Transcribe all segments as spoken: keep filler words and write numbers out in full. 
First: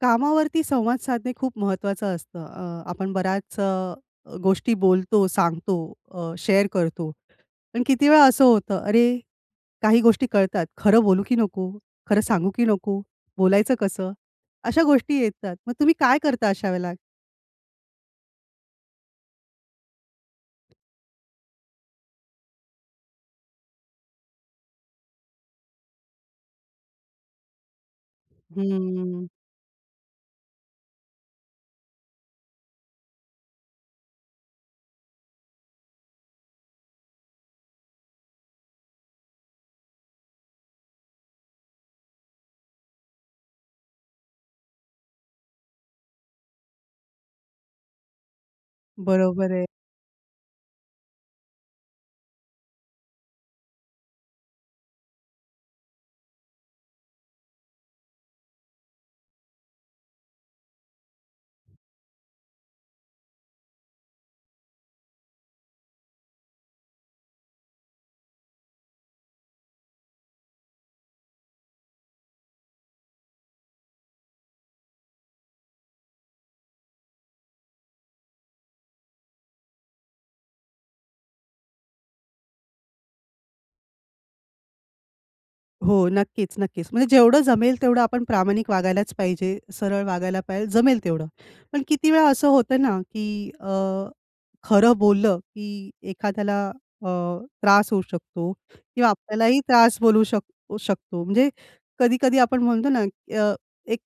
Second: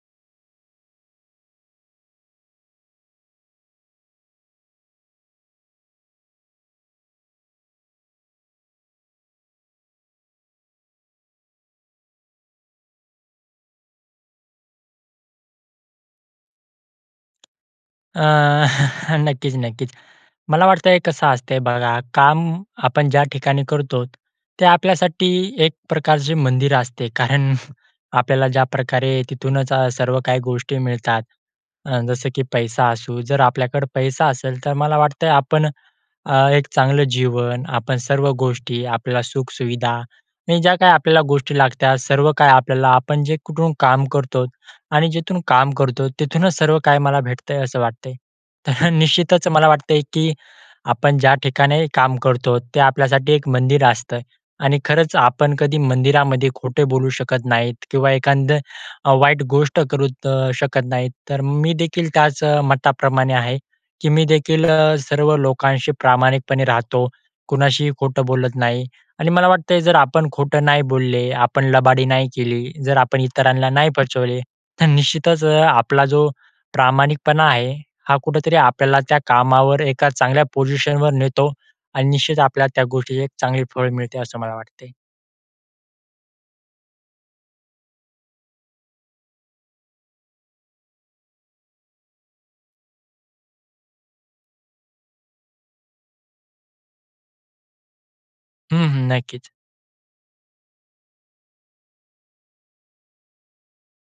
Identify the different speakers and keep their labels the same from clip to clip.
Speaker 1: कामावरती संवाद साधणे खूप महत्वाचं असतं. अ, आपण बऱ्याच अ, गोष्टी बोलतो, सांगतो, अ, शेअर करतो. पण किती वेळा असं होतं, अरे काही गोष्टी कळतात खरं बोलू, की नको? खरं सांगू, की नको? बोलायचं कसं? अशा गोष्टी येतात, मग तुम्ही काय करता अशा वेळेला?
Speaker 2: आह, नक्कीच, नक्कीच. मला वाटतं हे कसं असते बघा, काम आपण ज्या ठिकाणी करतो, ते आपल्यासाठी एक प्रकारचे मंदिर असते. कारण आपल्याला ज्याप्रकारे
Speaker 1: हम्म.
Speaker 2: तिथूनच सर्व काही गोष्टी मिळतात अ, जसं की पैसा असू जर आपल्याकडं पैसा असेल, तर मला वाटतं आपण अ, एक चांगलं जीवन, आपण सर्व गोष्टी, आपल्याला सुख-सुविधा आणि ज्या काही आपल्याला गोष्टी लागतात, सर्व काही आपल्याला आपण जे कुठून काम करतो आणि जिथून काम करतो, तिथूनच सर्व काही मला भेटतं आहे असं वाटतं आहे. तर निश्चितच
Speaker 1: बरोबर आहे.
Speaker 2: मला वाटतं आहे, की आपण ज्या ठिकाणी काम करतो, ते आपल्यासाठी एक मंदिर असतं आणि खरंच आपण कधी मंदिरामध्ये, खोटे बोलू शकत नाहीत किंवा एखादं वाईट गोष्ट करुत अ, शकत नाहीत. तर मी देखील त्याच मताप्रमाणे आहे, की मी देखील अ, सर्व लोकांशी प्रामाणिकपणे राहतो. कुणाशीही खोटं बोलत नाही आणि मला वाटतं आहे जर आपण खोटं नाही बोलले, आपण लबाडी नाही केली, जर आपण इतरांना नाही फचवले, तर निश्चितच अ, आपला जो प्रामाणिकपणा आहे, हा कुठेतरी आपल्याला त्या कामावर एका चांगल्या पोझिशनवर नेतो. आणि निश्चित आपल्याला त्या गोष्टीची एक चांगली फळ मिळते असं मला वाटते.
Speaker 1: हो. नक्कीच, नक्कीच. म्हणजे जेवढं जमेल तेवढं आपण प्रामाणिक वागायलाच पाहिजे, सरळ वागायला पाहिजे, जमेल तेवढं. पण किती वेळा असं होतं ना, की अ, खरं बोललं, की एखाद्याला अ, त्रास होऊ शकतो
Speaker 2: हं, हं,
Speaker 1: किंवा
Speaker 2: नक्कीच.
Speaker 1: आपल्यालाही त्रास बोलू शक शकतो. म्हणजे कधी-कधी आपण म्हणतो ना, अ, एक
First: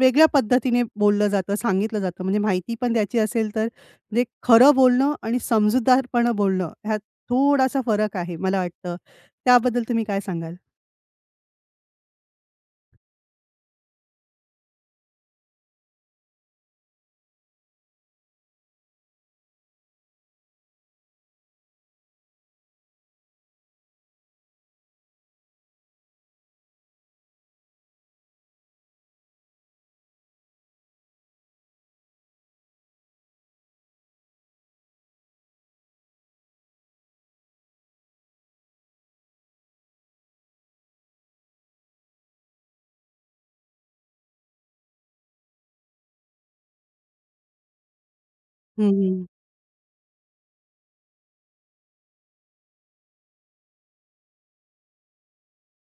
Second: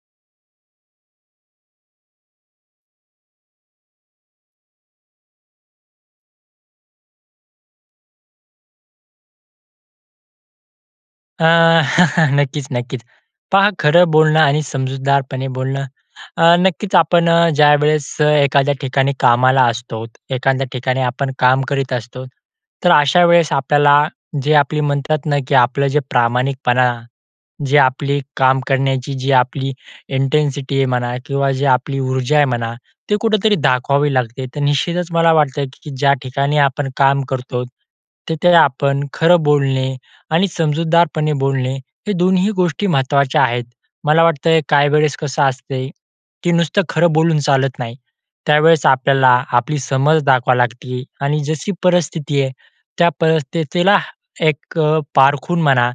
Speaker 1: वेगळ्या पद्धतीने बोललं जातं, सांगितलं जातं, म्हणजे माहिती पण द्यायची असेल, तर म्हणजे खरं बोलणं आणि समजूतदारपण बोलणं, ह्यात थोडासा फरक आहे मला वाटतं. त्याबद्दल तुम्ही काय सांगाल?
Speaker 2: अ, नक्कीच, नक्कीच. पहा खरं बोलणं आणि समजूतदारपणे बोलणं, अ, नक्कीच आपण ज्यावेळेस एखाद्या ठिकाणी कामाला असतोत, एखाद्या ठिकाणी आपण काम करीत असतो. तर, अशा वेळेस आपल्याला, जे आपली म्हणतात ना, की आपलं जे प्रामाणिकपणा, जे आपली काम करण्याची जी आपली इंटेन्सिटी आहे म्हणा किंवा जे आपली ऊर्जा आहे म्हणा, ती कुठेतरी दाखवावी लागते. तर, निश्चितच मला वाटतं की ज्या ठिकाणी आपण काम करतो, तिथे आपण खरं बोलणे आणि समजूतदारपणे बोलणे हे दोन्ही ही गोष्टी महत्त्वाच्या आहेत. मला वाटतं काही वेळेस कसं असते की नुसतं खरं बोलून चालत नाही.
Speaker 1: हं,
Speaker 2: त्यावेळेस
Speaker 1: हं.
Speaker 2: आपल्याला आपली समज दाखवा लागती आणि जशी परिस्थिती आहे, त्या परिस्थितीला एक अ, पारखून म्हणा,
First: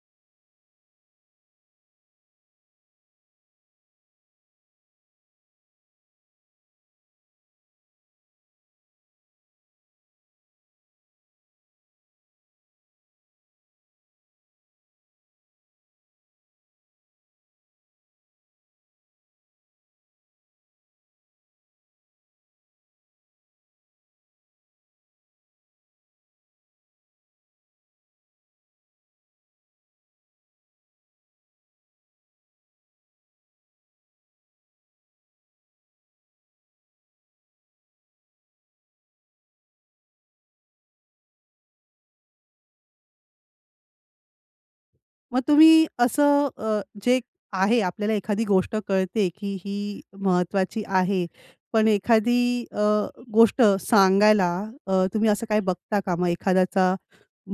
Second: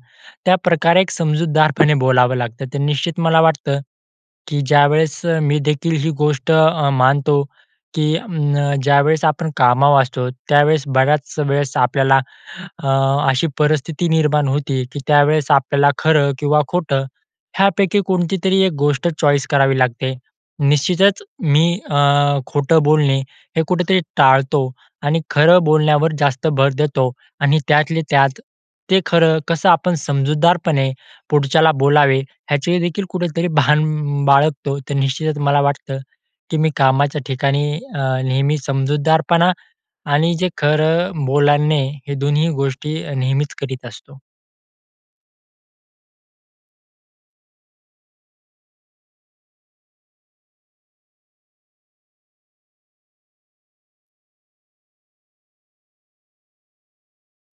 Speaker 2: त्याप्रकारे एक समजूतदारपणे बोलावं लागतं. तर निश्चित मला वाटतं, की ज्यावेळेस मी देखील ही गोष्ट अ, मानतो की अ, ज्यावेळेस आपण कामावर असतो, त्यावेळेस बऱ्याच वेळेस आपल्याला अ, अशी परिस्थिती निर्माण होती की त्यावेळेस आपल्याला खरं किंवा खोटं ह्यापैकी कोणती तरी एक गोष्ट चॉईस करावी लागते. निश्चितच मी अ, खोटं बोलणे हे कुठेतरी टाळतो आणि खरं बोलण्यावर जास्त भर देतो. आणि त्यातले त्यात ते खरं कसं आपण समजूतदारपणे पुढच्याला बोलावे ह्याचे देखील कुठेतरी भान अ, बाळगतो. तर, निश्चितच मला वाटतं, की मी कामाच्या ठिकाणी अ, नेहमी समजूतदारपणा आणि जे खरं बोलाणे, हे दोन्ही गोष्टी नेहमीच करीत असतो.
Speaker 1: मग तुम्ही असं अ, जे आहे आपल्याला एखादी गोष्ट कळते, की ही महत्त्वाची आहे. पण एखादी अ, गोष्ट सांगायला अ, तुम्ही असं काही बघता का? मग एखाद्याचा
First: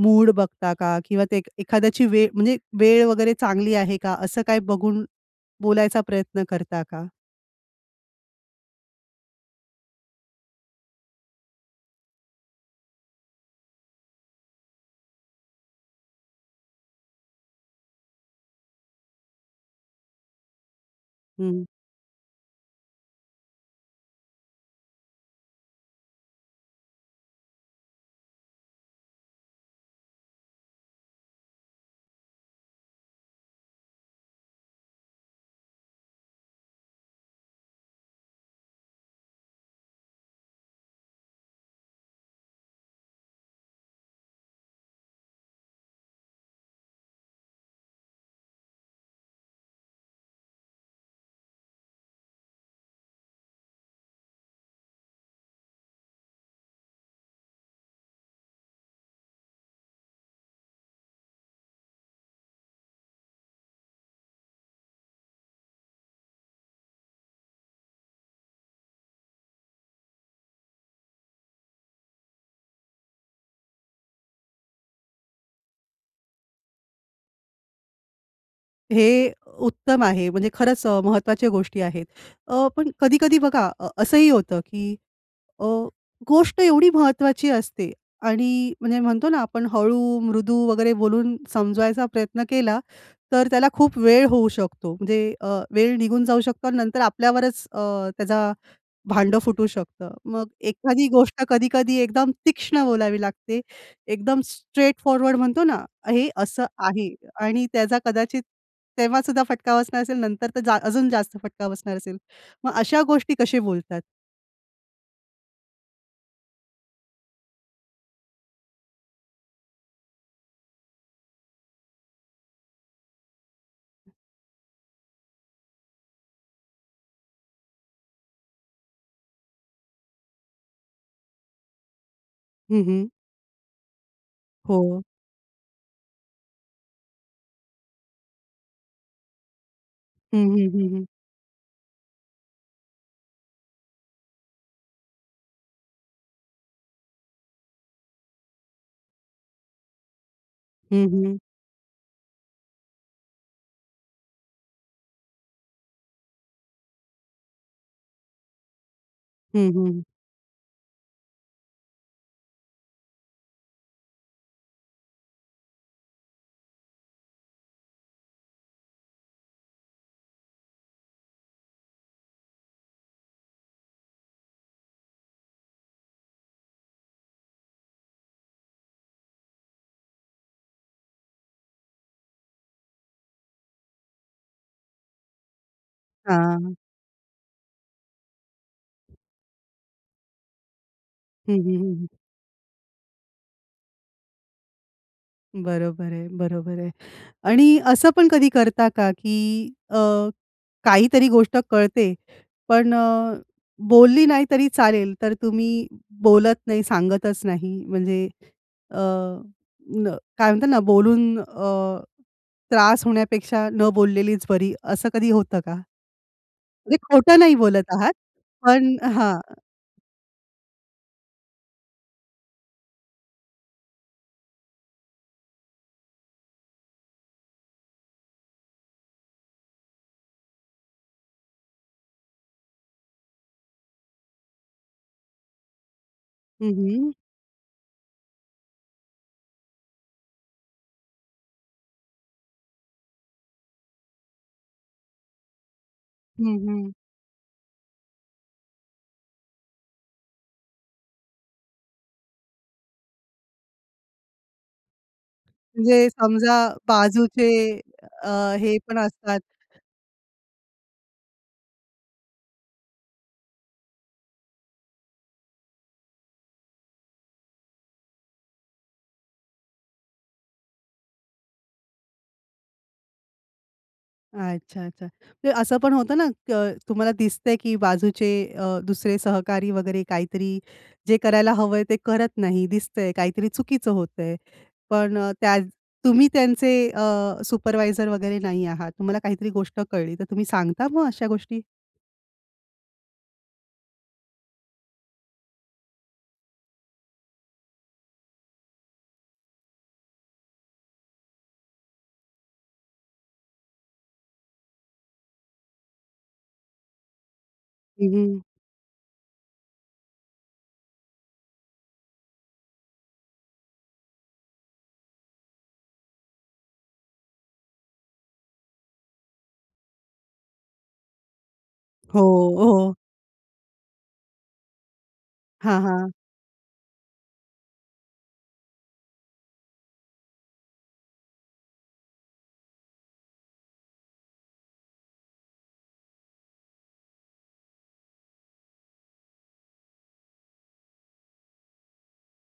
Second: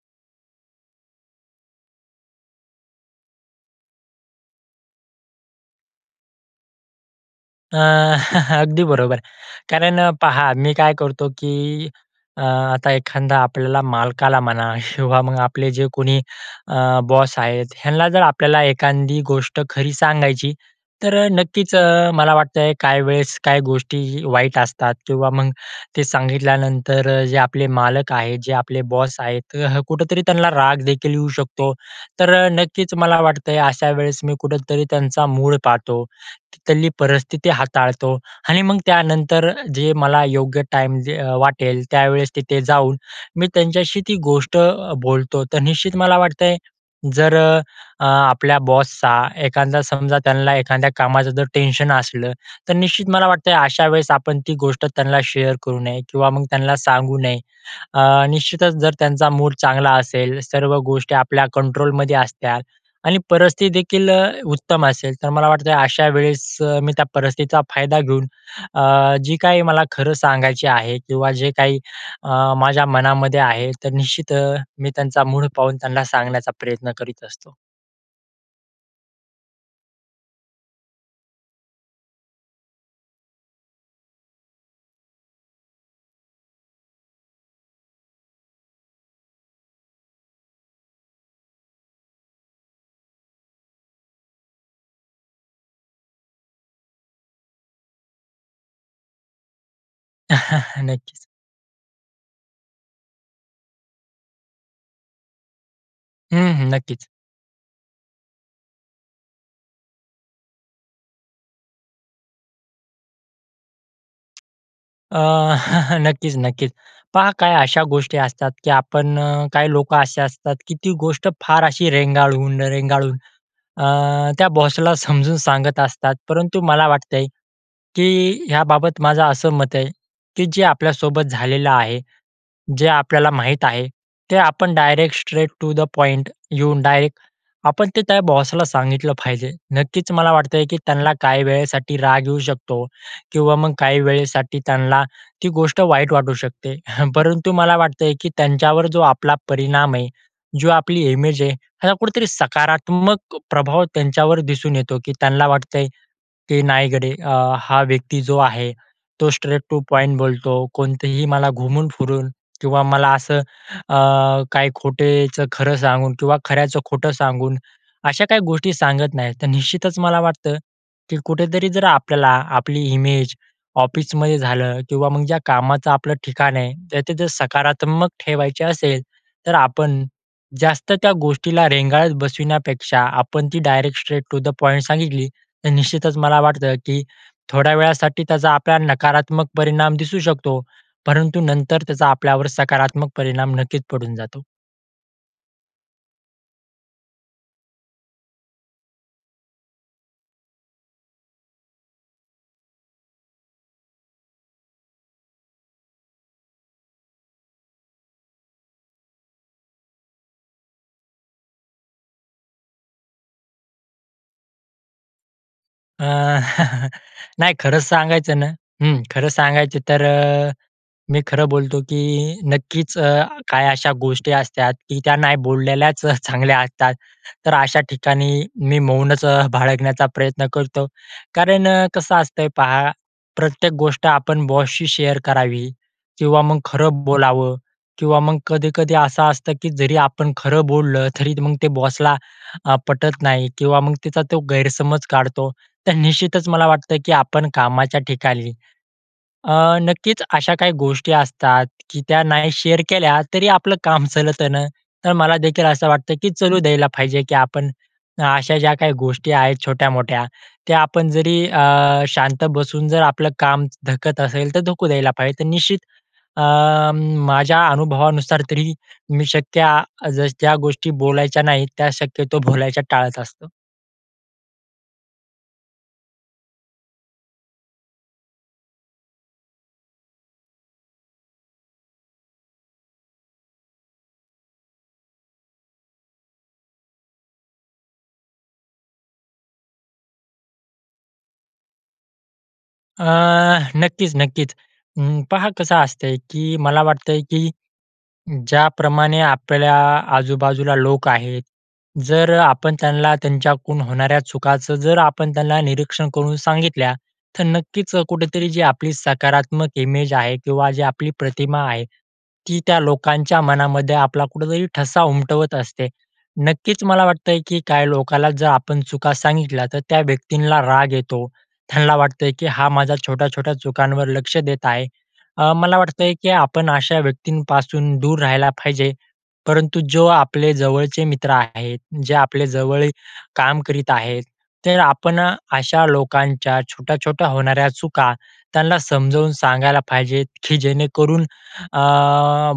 Speaker 1: मूड बघता का? किंवा ते एक एखाद्याची वे म्हणजे वेळ वगैरे चांगली आहे का? असं काही बघून बोलायचा प्रयत्न करता का?
Speaker 2: अ, अगदी बरोबर. कारण पहा, मी काय करतो, की अ, आता एखांदा आपल्याला मालकाला म्हणा किंवा मग आपले जे कोणी अ, बॉस आहेत, ह्यांना जर आपल्याला एखांदी गोष्ट खरी सांगायची. तर
Speaker 1: हं.
Speaker 2: नक्कीच अ, मला वाटतंय काही वेळेस काही गोष्टीही वाईट असतात किंवा मग ते सांगितल्यानंतर जे आपले मालक आहेत, जे आपले बॉस आहेत तर कुठेतरी त्यांना रागदेखील येऊ शकतो. तर अ, नक्कीच मला वाटतंय, अशा वेळेस मी कुठेतरी त्यांचा मूड पाहतो, की तिथली परिस्थिति हाताळतो आणि मग त्यानंतर जे मला योग्य टाईम जे अ, वाटेल, त्यावेळेस तिथे जाऊन, मी त्यांच्याशी ती गोष्ट अ, बोलतो. तर निश्चित मला वाटतंय, जर अ, आपल्या बॉसचा एखांदा समजा, त्याला एखांद्या कामाचं जर टेन्शन असलं तर निश्चित मला वाटतंय अशा वेळेस आपण ती गोष्ट त्यांना शेअर करू नये किंवा मग त्यांना सांगू नये. अ, निश्चितच जर त्यांचा मूड चांगला असेल, सर्व गोष्टी आपल्या कंट्रोलमध्ये असत्याल आणि परिस्थिती देखील अ, उत्तम असेल. तर मला वाटतं अशा वेळेस अ, मी त्या परिस्थितीचा फायदा घेऊन अ, जे काही मला खरं सांगायचे आहे किंवा जे काही अ, माझ्या मनामध्ये आहे तर निश्चित अ, मी त्यांचा मूड पाहून त्यांना सांगण्याचा प्रयत्न करीत असतो.
Speaker 1: हे उत्तम आहे म्हणजे खरंच अ, महत्त्वाच्या गोष्टी आहेत. अ, पण कधी-कधी बघा अ, असंही होतं, की अ, गोष्ट एवढी महत्त्वाची असते आणि म्हणजे म्हणतो ना आपण हळू मृदू वगैरे बोलून समजवायचा प्रयत्न केला. तर त्याला खूप वेळ होऊ शकतो. म्हणजे अ, वेळ निघून जाऊ शकतो, नंतर आपल्यावरच अ, त्याचा भांडं फुटू शकतं. मग एखादी
Speaker 2: नक्कीच.
Speaker 1: गोष्ट कधी-कधी एकदम तीक्ष्ण बोलावी लागते, एकदम स्ट्रेट फॉरवर्ड म्हणतो ना, हे
Speaker 2: हं,
Speaker 1: असं
Speaker 2: हं. नक्कीच.
Speaker 1: आहे आणि त्याचा कदाचित तेव्हासुद्धा फटका बसणार असेल, नंतर तर जा अजून जास्त फटका बसणार असेल, मग अशा गोष्टी कसे बोलतात?
Speaker 2: अ, नक्कीच, नक्कीच. पहा काही अशा गोष्टी असतात, की आपण अ, काही लोकं असे असतात, की ती गोष्ट फार अशी रेंगाळून, रेंगाळून अ, त्या बॉसला समजून सांगत असतात. परंतु मला वाटतंय, की ह्याबाबत माझं असं मत आहे, की जे आपल्यासोबत झालेलं आहे,
Speaker 1: हं,
Speaker 2: जे
Speaker 1: हं.
Speaker 2: आपल्याला माहीत आहे, ते आपण
Speaker 1: हो.
Speaker 2: Direct straight to the point येऊन डायरेक्ट आपण ते त्या बॉसला सांगितलं पाहिजे. नक्कीच मला
Speaker 1: हं,
Speaker 2: वाटतंय,
Speaker 1: हं,
Speaker 2: की
Speaker 1: हं, हं.
Speaker 2: त्यांना काही वेळेसाठी राग येऊ शकतो किंवा मग काही वेळेसाठी त्यांना ती गोष्ट वाईट वाटू शकते. परंतु मला वाटतंय, की त्यांच्यावर जो आपला परिणाम आहे, जो आपली
Speaker 1: हं, हं.
Speaker 2: इमेज आहे, हा कुठेतरी सकारात्मक प्रभाव त्यांच्यावर दिसून येतो, की त्यांना वाटतंय, की नाही गडे अ, हा व्यक्ती जो आहे, तो स्ट्रेट
Speaker 1: हं,
Speaker 2: टू
Speaker 1: हं.
Speaker 2: पॉईंट बोलतो, कोणतेही मला घुमून फिरून किंवा मला असं अ, काही खोटेचं खरं सांगून किंवा खऱ्याचं खोटं सांगून, अशा काही गोष्टी सांगत नाहीत. तर निश्चितच मला वाटतं, की कुठेतरी जर आपल्याला आपली इमेज ऑफिसमध्ये झालं किंवा मग ज्या कामाचं आपलं ठिकाण आहे तर तिथे सकारात्मक ठेवायचे असेल तर आपण जास्त त्या गोष्टीला रेंगाळत बसविण्यापेक्षा आपण ती direct straight to the point सांगितली. तर निश्चितच मला वाटतं,
Speaker 1: हां.
Speaker 2: की थोड्या वेळासाठी त्याचा आपल्याला नकारात्मक परिणाम दिसू शकतो. परंतु
Speaker 1: हं, हं,
Speaker 2: नंतर
Speaker 1: हं,
Speaker 2: त्याचा
Speaker 1: हं.
Speaker 2: आपल्यावर सकारात्मक परिणाम नक्कीच पडून जातो.
Speaker 1: बरोबर आहे, बरोबर आहे आणि असं पण कधी करता का, की अ, काहीतरी गोष्ट कळते पण अ, बोलली नाही तरी चालेल तर तुम्ही बोलत नाही, सांगतच नाही म्हणजे अ, काय म्हणतात ना, बोलून अ, त्रास होण्यापेक्षा न बोललेलीच बरी. असं कधी होतं का?
Speaker 2: अ,
Speaker 1: म्हणजे खोटं
Speaker 2: नाही
Speaker 1: नाही
Speaker 2: खरंच
Speaker 1: बोलत आहात,
Speaker 2: सांगायचं ना,
Speaker 1: पण
Speaker 2: हं, खरं
Speaker 1: हां.
Speaker 2: सांगायचं तर अ, मी खरं बोलतो, की नक्कीच अ, काही अशा गोष्टी असतात की त्या नाही बोललेल्याच चांगल्या असतात. तर अशा ठिकाणी, मी मौनच अ, बाळगण्याचा प्रयत्न करतो. कारण अ, कसं असतंय पहा, प्रत्येक गोष्ट आपण बॉसशी शेअर करावी किंवा मग
Speaker 1: हं,
Speaker 2: खरं
Speaker 1: हं.
Speaker 2: बोलावं किंवा मग कधी-कधी असं असतं, की जरी आपण खरं बोललं तरी मग ते बॉसला अ, पटत नाही किंवा मग तिचा तो गैरसमज काढतो तर निश्चितच
Speaker 1: हं,
Speaker 2: मला
Speaker 1: हं.
Speaker 2: वाटतं, की आपण कामाच्या ठिकाणी अ, नक्कीच अशा काही गोष्टी असतात, की त्या नाही शेअर केल्या तरी आपलं काम चलतं न, तर मला देखील असं
Speaker 1: म्हणजे
Speaker 2: वाटतं की
Speaker 1: समजा
Speaker 2: चलू द्यायला पाहिजे, की
Speaker 1: बाजूचे
Speaker 2: आपण
Speaker 1: अ,
Speaker 2: अशा ज्या
Speaker 1: हे
Speaker 2: काही
Speaker 1: पण
Speaker 2: गोष्टी
Speaker 1: असतात.
Speaker 2: आहेत छोट्यामोठ्या, त्या आपण जरी अ, शांत बसून जर आपलं काम धकत असेल तर धकू द्यायला पाहिजे. तर निश्चित अं, माझ्या अनुभवानुसार तरी, मी शक्य जसं ज्या गोष्टी बोलायच्या नाहीत, त्या शक्यतो बोलायच्या टाळत असतो.
Speaker 1: अच्छा, अच्छा. म्हणजे असं पण होतं ना, की तुम्हाला दिसतंय की बाजूचे अ, दुसरे सहकारी वगैरे काहीतरी जे करायला हवं आहे. ते करत नाही दिसतंय, काहीतरी चुकीचं होतंय, पण अ, त्या तुम्ही त्यांचे अ, सुपरवायझर वगैरे नाही आहात, तुम्हाला काहीतरी गोष्ट कळली तर तुम्ही सांगता मग अशा गोष्टी?
Speaker 2: अ, नक्कीच, नक्कीच. अं, पहा कसं असतंय, की मला वाटतंय, की ज्याप्रमाणे आपल्या आजूबाजूला लोक आहेत. जर अ, आपण त्यांना त्यांच्याकडून होणाऱ्या चुकाचं जर आपण त्यांना निरीक्षण करून सांगितल्या, तर नक्कीच
Speaker 1: हं, हं.
Speaker 2: कुठेतरी जी आपली सकारात्मक इमेज आहे किंवा जी आपली प्रतिमा आहे, ती त्या लोकांच्या मनामध्ये आपला कुठेतरी ठसा उमटवत असते. नक्कीच मला वाटतंय, की काय लोकाला जर आपण चुका सांगितल्या, तर त्या व्यक्तींला राग येतो, त्यांना
Speaker 1: हो,
Speaker 2: वाटतंय की हा माझा
Speaker 1: हो.
Speaker 2: छोट्या-छोट्या चुकांवर लक्ष देत आहे. अ, मला
Speaker 1: हां, हां.
Speaker 2: वाटतंय की आपण अशा व्यक्तींपासून, दूर राहायला पाहिजे, परंतु जो आपले जवळचे मित्र आहेत. जे आपले जवळ काम करीत आहेत, तर आपण अशा लोकांच्या छोट्या-छोट्या होणाऱ्या चुका, त्यांना समजवून सांगायला पाहिजेत, की जेणेकरून अ,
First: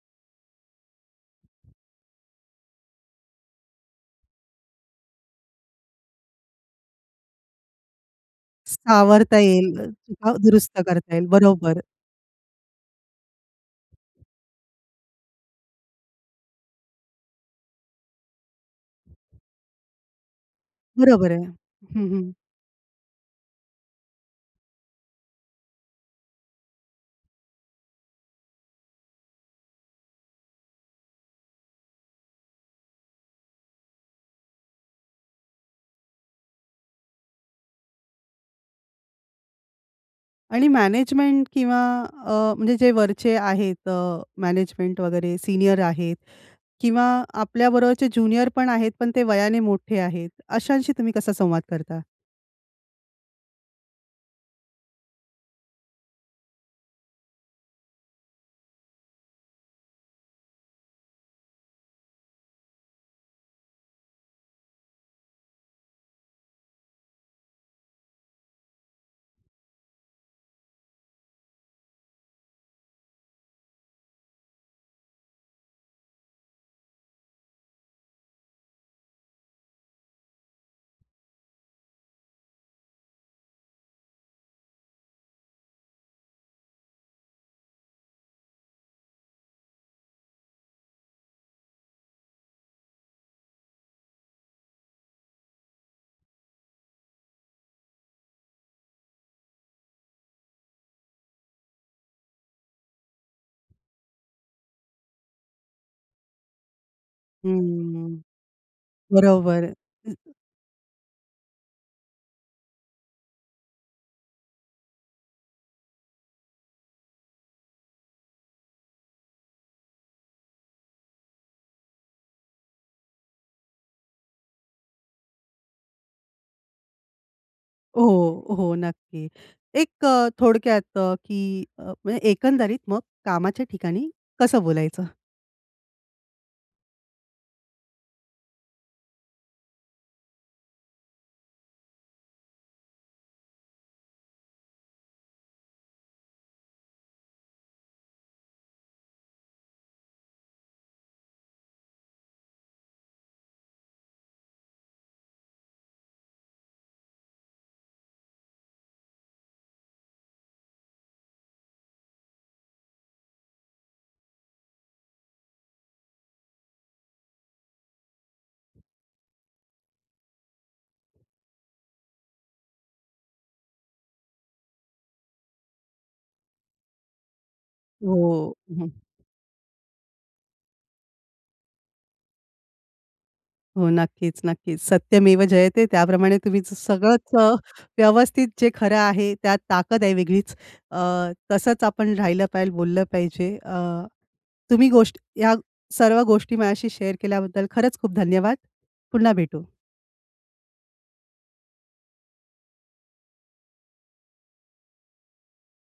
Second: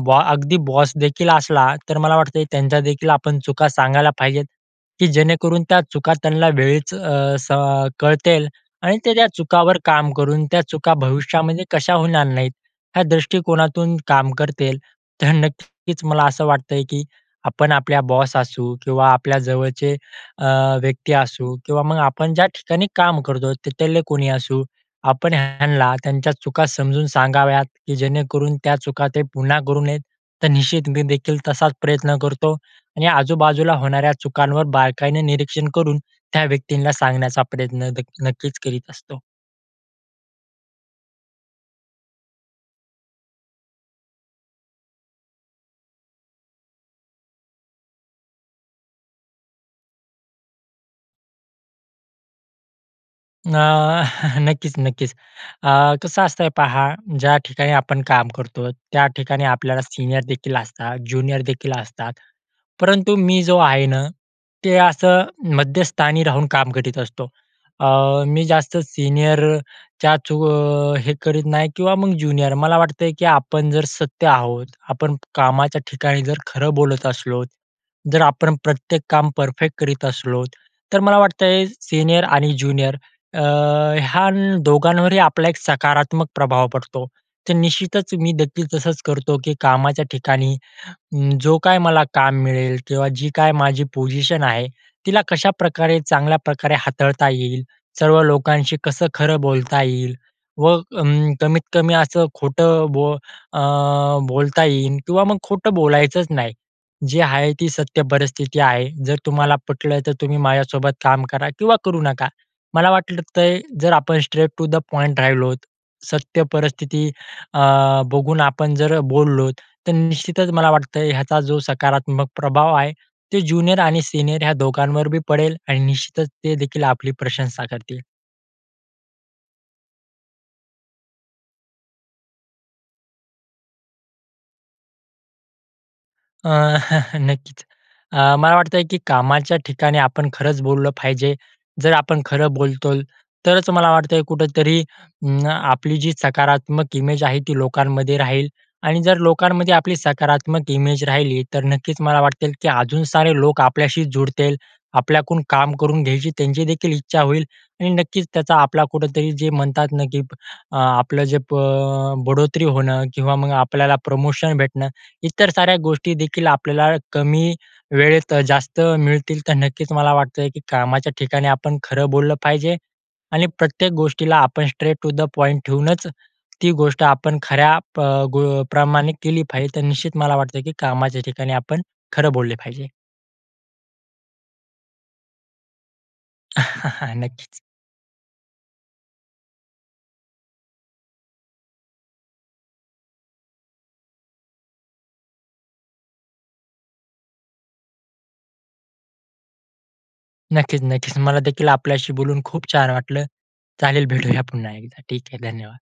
Speaker 2: बॉ अगदी बॉस देखील असला, तर मला वाटतं त्यांच्या देखील आपण चुका सांगायला पाहिजेत, की जेणेकरून त्या चुका त्यांना वेळीच अ, स अ, कळतील आणि ते त्या
Speaker 1: सावरता येईल
Speaker 2: चुकावर काम
Speaker 1: किंवा
Speaker 2: करून, त्या
Speaker 1: दुरुस्त
Speaker 2: चुका
Speaker 1: करता येईल.
Speaker 2: भविष्यामध्ये
Speaker 1: बरोबर.
Speaker 2: कशा होणार नाहीत या दृष्टीकोनातून काम करतील. तर नक्कीच मला असं वाटतंय, की आपण आपल्या बॉस असू किंवा आपल्या जवळचे अ, व्यक्ती
Speaker 1: बरोबर आहे
Speaker 2: असू किंवा मग
Speaker 1: हं, हं.
Speaker 2: आपण ज्या ठिकाणी काम करतो तिथले कोणी असू, आपण ह्यांना त्यांच्या चुका समजून सांगाव्यात, की जेणेकरून त्या चुका ते पुन्हा करू नयेत. तर निश्चित मी देखील तसाच प्रयत्न करतो आणि आजूबाजूला होणाऱ्या चुकांवर बारकाईनं निरीक्षण करून, त्या व्यक्तींना सांगण्याचा प्रयत्न दे नक्कीच करीत असतो.
Speaker 1: आणि मॅनेजमेंट किंवा अ, म्हणजे जे वरचे आहेत, अ, मॅनेजमेंट वगैरे, सीनियर आहेत. किंवा आपल्याबरोबरचे ज्युनियरपण आहेत, पण ते वयाने मोठे आहेत. अशांशी तुम्ही कसा संवाद करता?
Speaker 2: अ, नक्कीच, नक्कीच. अ, कसं असतंय, पहा, ज्या ठिकाणी आपण काम करतो, त्या ठिकाणी आपल्याला सीनियर देखील असतात, ज्युनियर देखील असतात. परंतु मी जो आहे ना, ते असं मध्यस्थानी राहून काम करीत असतो. अ, मी जास्त सीनियरच्याच चू हे करीत नाही किंवा मग ज्युनियर. मला वाटतंय, की आपण जर सत्य आहोत, आपण कामाच्या ठिकाणी जर खरं बोलत असलो, जर आपण प्रत्येक काम परफेक्ट करीत असलो तर मला वाटतं, सीनियर आणि ज्युनियर अ, ह्या दोघांवरही आपला एक सकारात्मक प्रभाव पडतो. तर निश्चितच, मी देखील तसंच करतो, की कामाच्या ठिकाणी, जो काय मला काम मिळेल किंवा जी काय माझी पोझिशन आहे, तिला कशाप्रकारे चांगल्या प्रकारे हाताळता येईल, सर्व लोकांशी कसं खरं बोलता येईल व अं, कमीत-कमी असं खोटं बोल अ, बोलता येईल किंवा मग खोटं बोलायचंच नाही. जी आहे ती सत्य
Speaker 1: हं,
Speaker 2: परिस्थिती आहे. जर तुम्हाला
Speaker 1: बरोबर.
Speaker 2: पटलं तर तुम्ही माझ्यासोबत काम करा किंवा करू नका. मला वाटलतंय तर जर आपण स्ट्रेट टू द पॉइंट राहिलोत, सत्य परिस्थिती अ, बघून आपण जर बोललो तर निश्चितच मला वाटतंय, ह्याचा जो सकारात्मक प्रभाव आहे, ते ज्युनियर आणि सीनियर ह्या दोघांवर बी पडेल आणि निश्चितच ते देखील आपली प्रशंसा करतील.
Speaker 1: हो, हो, नक्की. एक अ, थोडक्यात अ, की अ, म्हणजे एकंदरीत मग कामाच्या ठिकाणी कसं बोलायचं?
Speaker 2: अ, नक्कीच. अ, मला वाटतंय, की कामाच्या ठिकाणी आपण खरंच बोललं पाहिजे. जर आपण खरं बोलतोल तरच मला वाटतंय कुठेतरी अं, आपली जी सकारात्मक इमेज आहे ती लोकांमध्ये राहील. आणि जर लोकांमध्ये आपली सकारात्मक इमेज राहिली, तर नक्कीच मला वाटत, की अजून सारे लोक आपल्याशी जुळतील. आपल्याकडून काम करून घ्यायची त्यांची देखील इच्छा होईल. आणि नक्कीच त्याचा आपला कुठेतरी जे म्हणतात ना, की अ, आपलं जे प अ, बढोतरी होणं किंवा मग आपल्याला प्रमोशन भेटणं. इतर साऱ्या गोष्टी देखील आपल्याला कमी वेळेत अ, जास्त मिळतील. तर नक्कीच मला वाटतं, की कामाच्या ठिकाणी आपण खरं बोललं पाहिजे. आणि प्रत्येक गोष्टीला आपण स्ट्रेट टू द पॉईंट ठेवूनच, ती गोष्ट आपण खऱ्या प
Speaker 1: ओ!
Speaker 2: गो
Speaker 1: हं.
Speaker 2: प्रमाणे केली पाहिजे. तर निश्चित मला वाटतं, की कामाच्या ठिकाणी आपण खरं बोलले पाहिजे.
Speaker 1: हो. नक्कीच, नक्कीच. सत्यमेव जयते त्याप्रमाणे तुम्ही स सगळंच अ,
Speaker 2: नक्कीच.
Speaker 1: व्यवस्थित जे खरं आहे, त्यात ताकद आहे वेगळीच. अ, तसंच आपण राहिलं पाहिजे, बोललं पाहिजे. अ, तुम्ही गोष्टी या सर्व गोष्टी माझ्याशी शेअर केल्याबद्दल खरंच खूप धन्यवाद. पुन्हा भेटू.
Speaker 2: नक्कीच, नक्कीच. मला देखील आपल्याशी बोलून खूप छान वाटलं चालेल. चालेल भेटूया पुन्हा एकदा. ठीक आहे. धन्यवाद.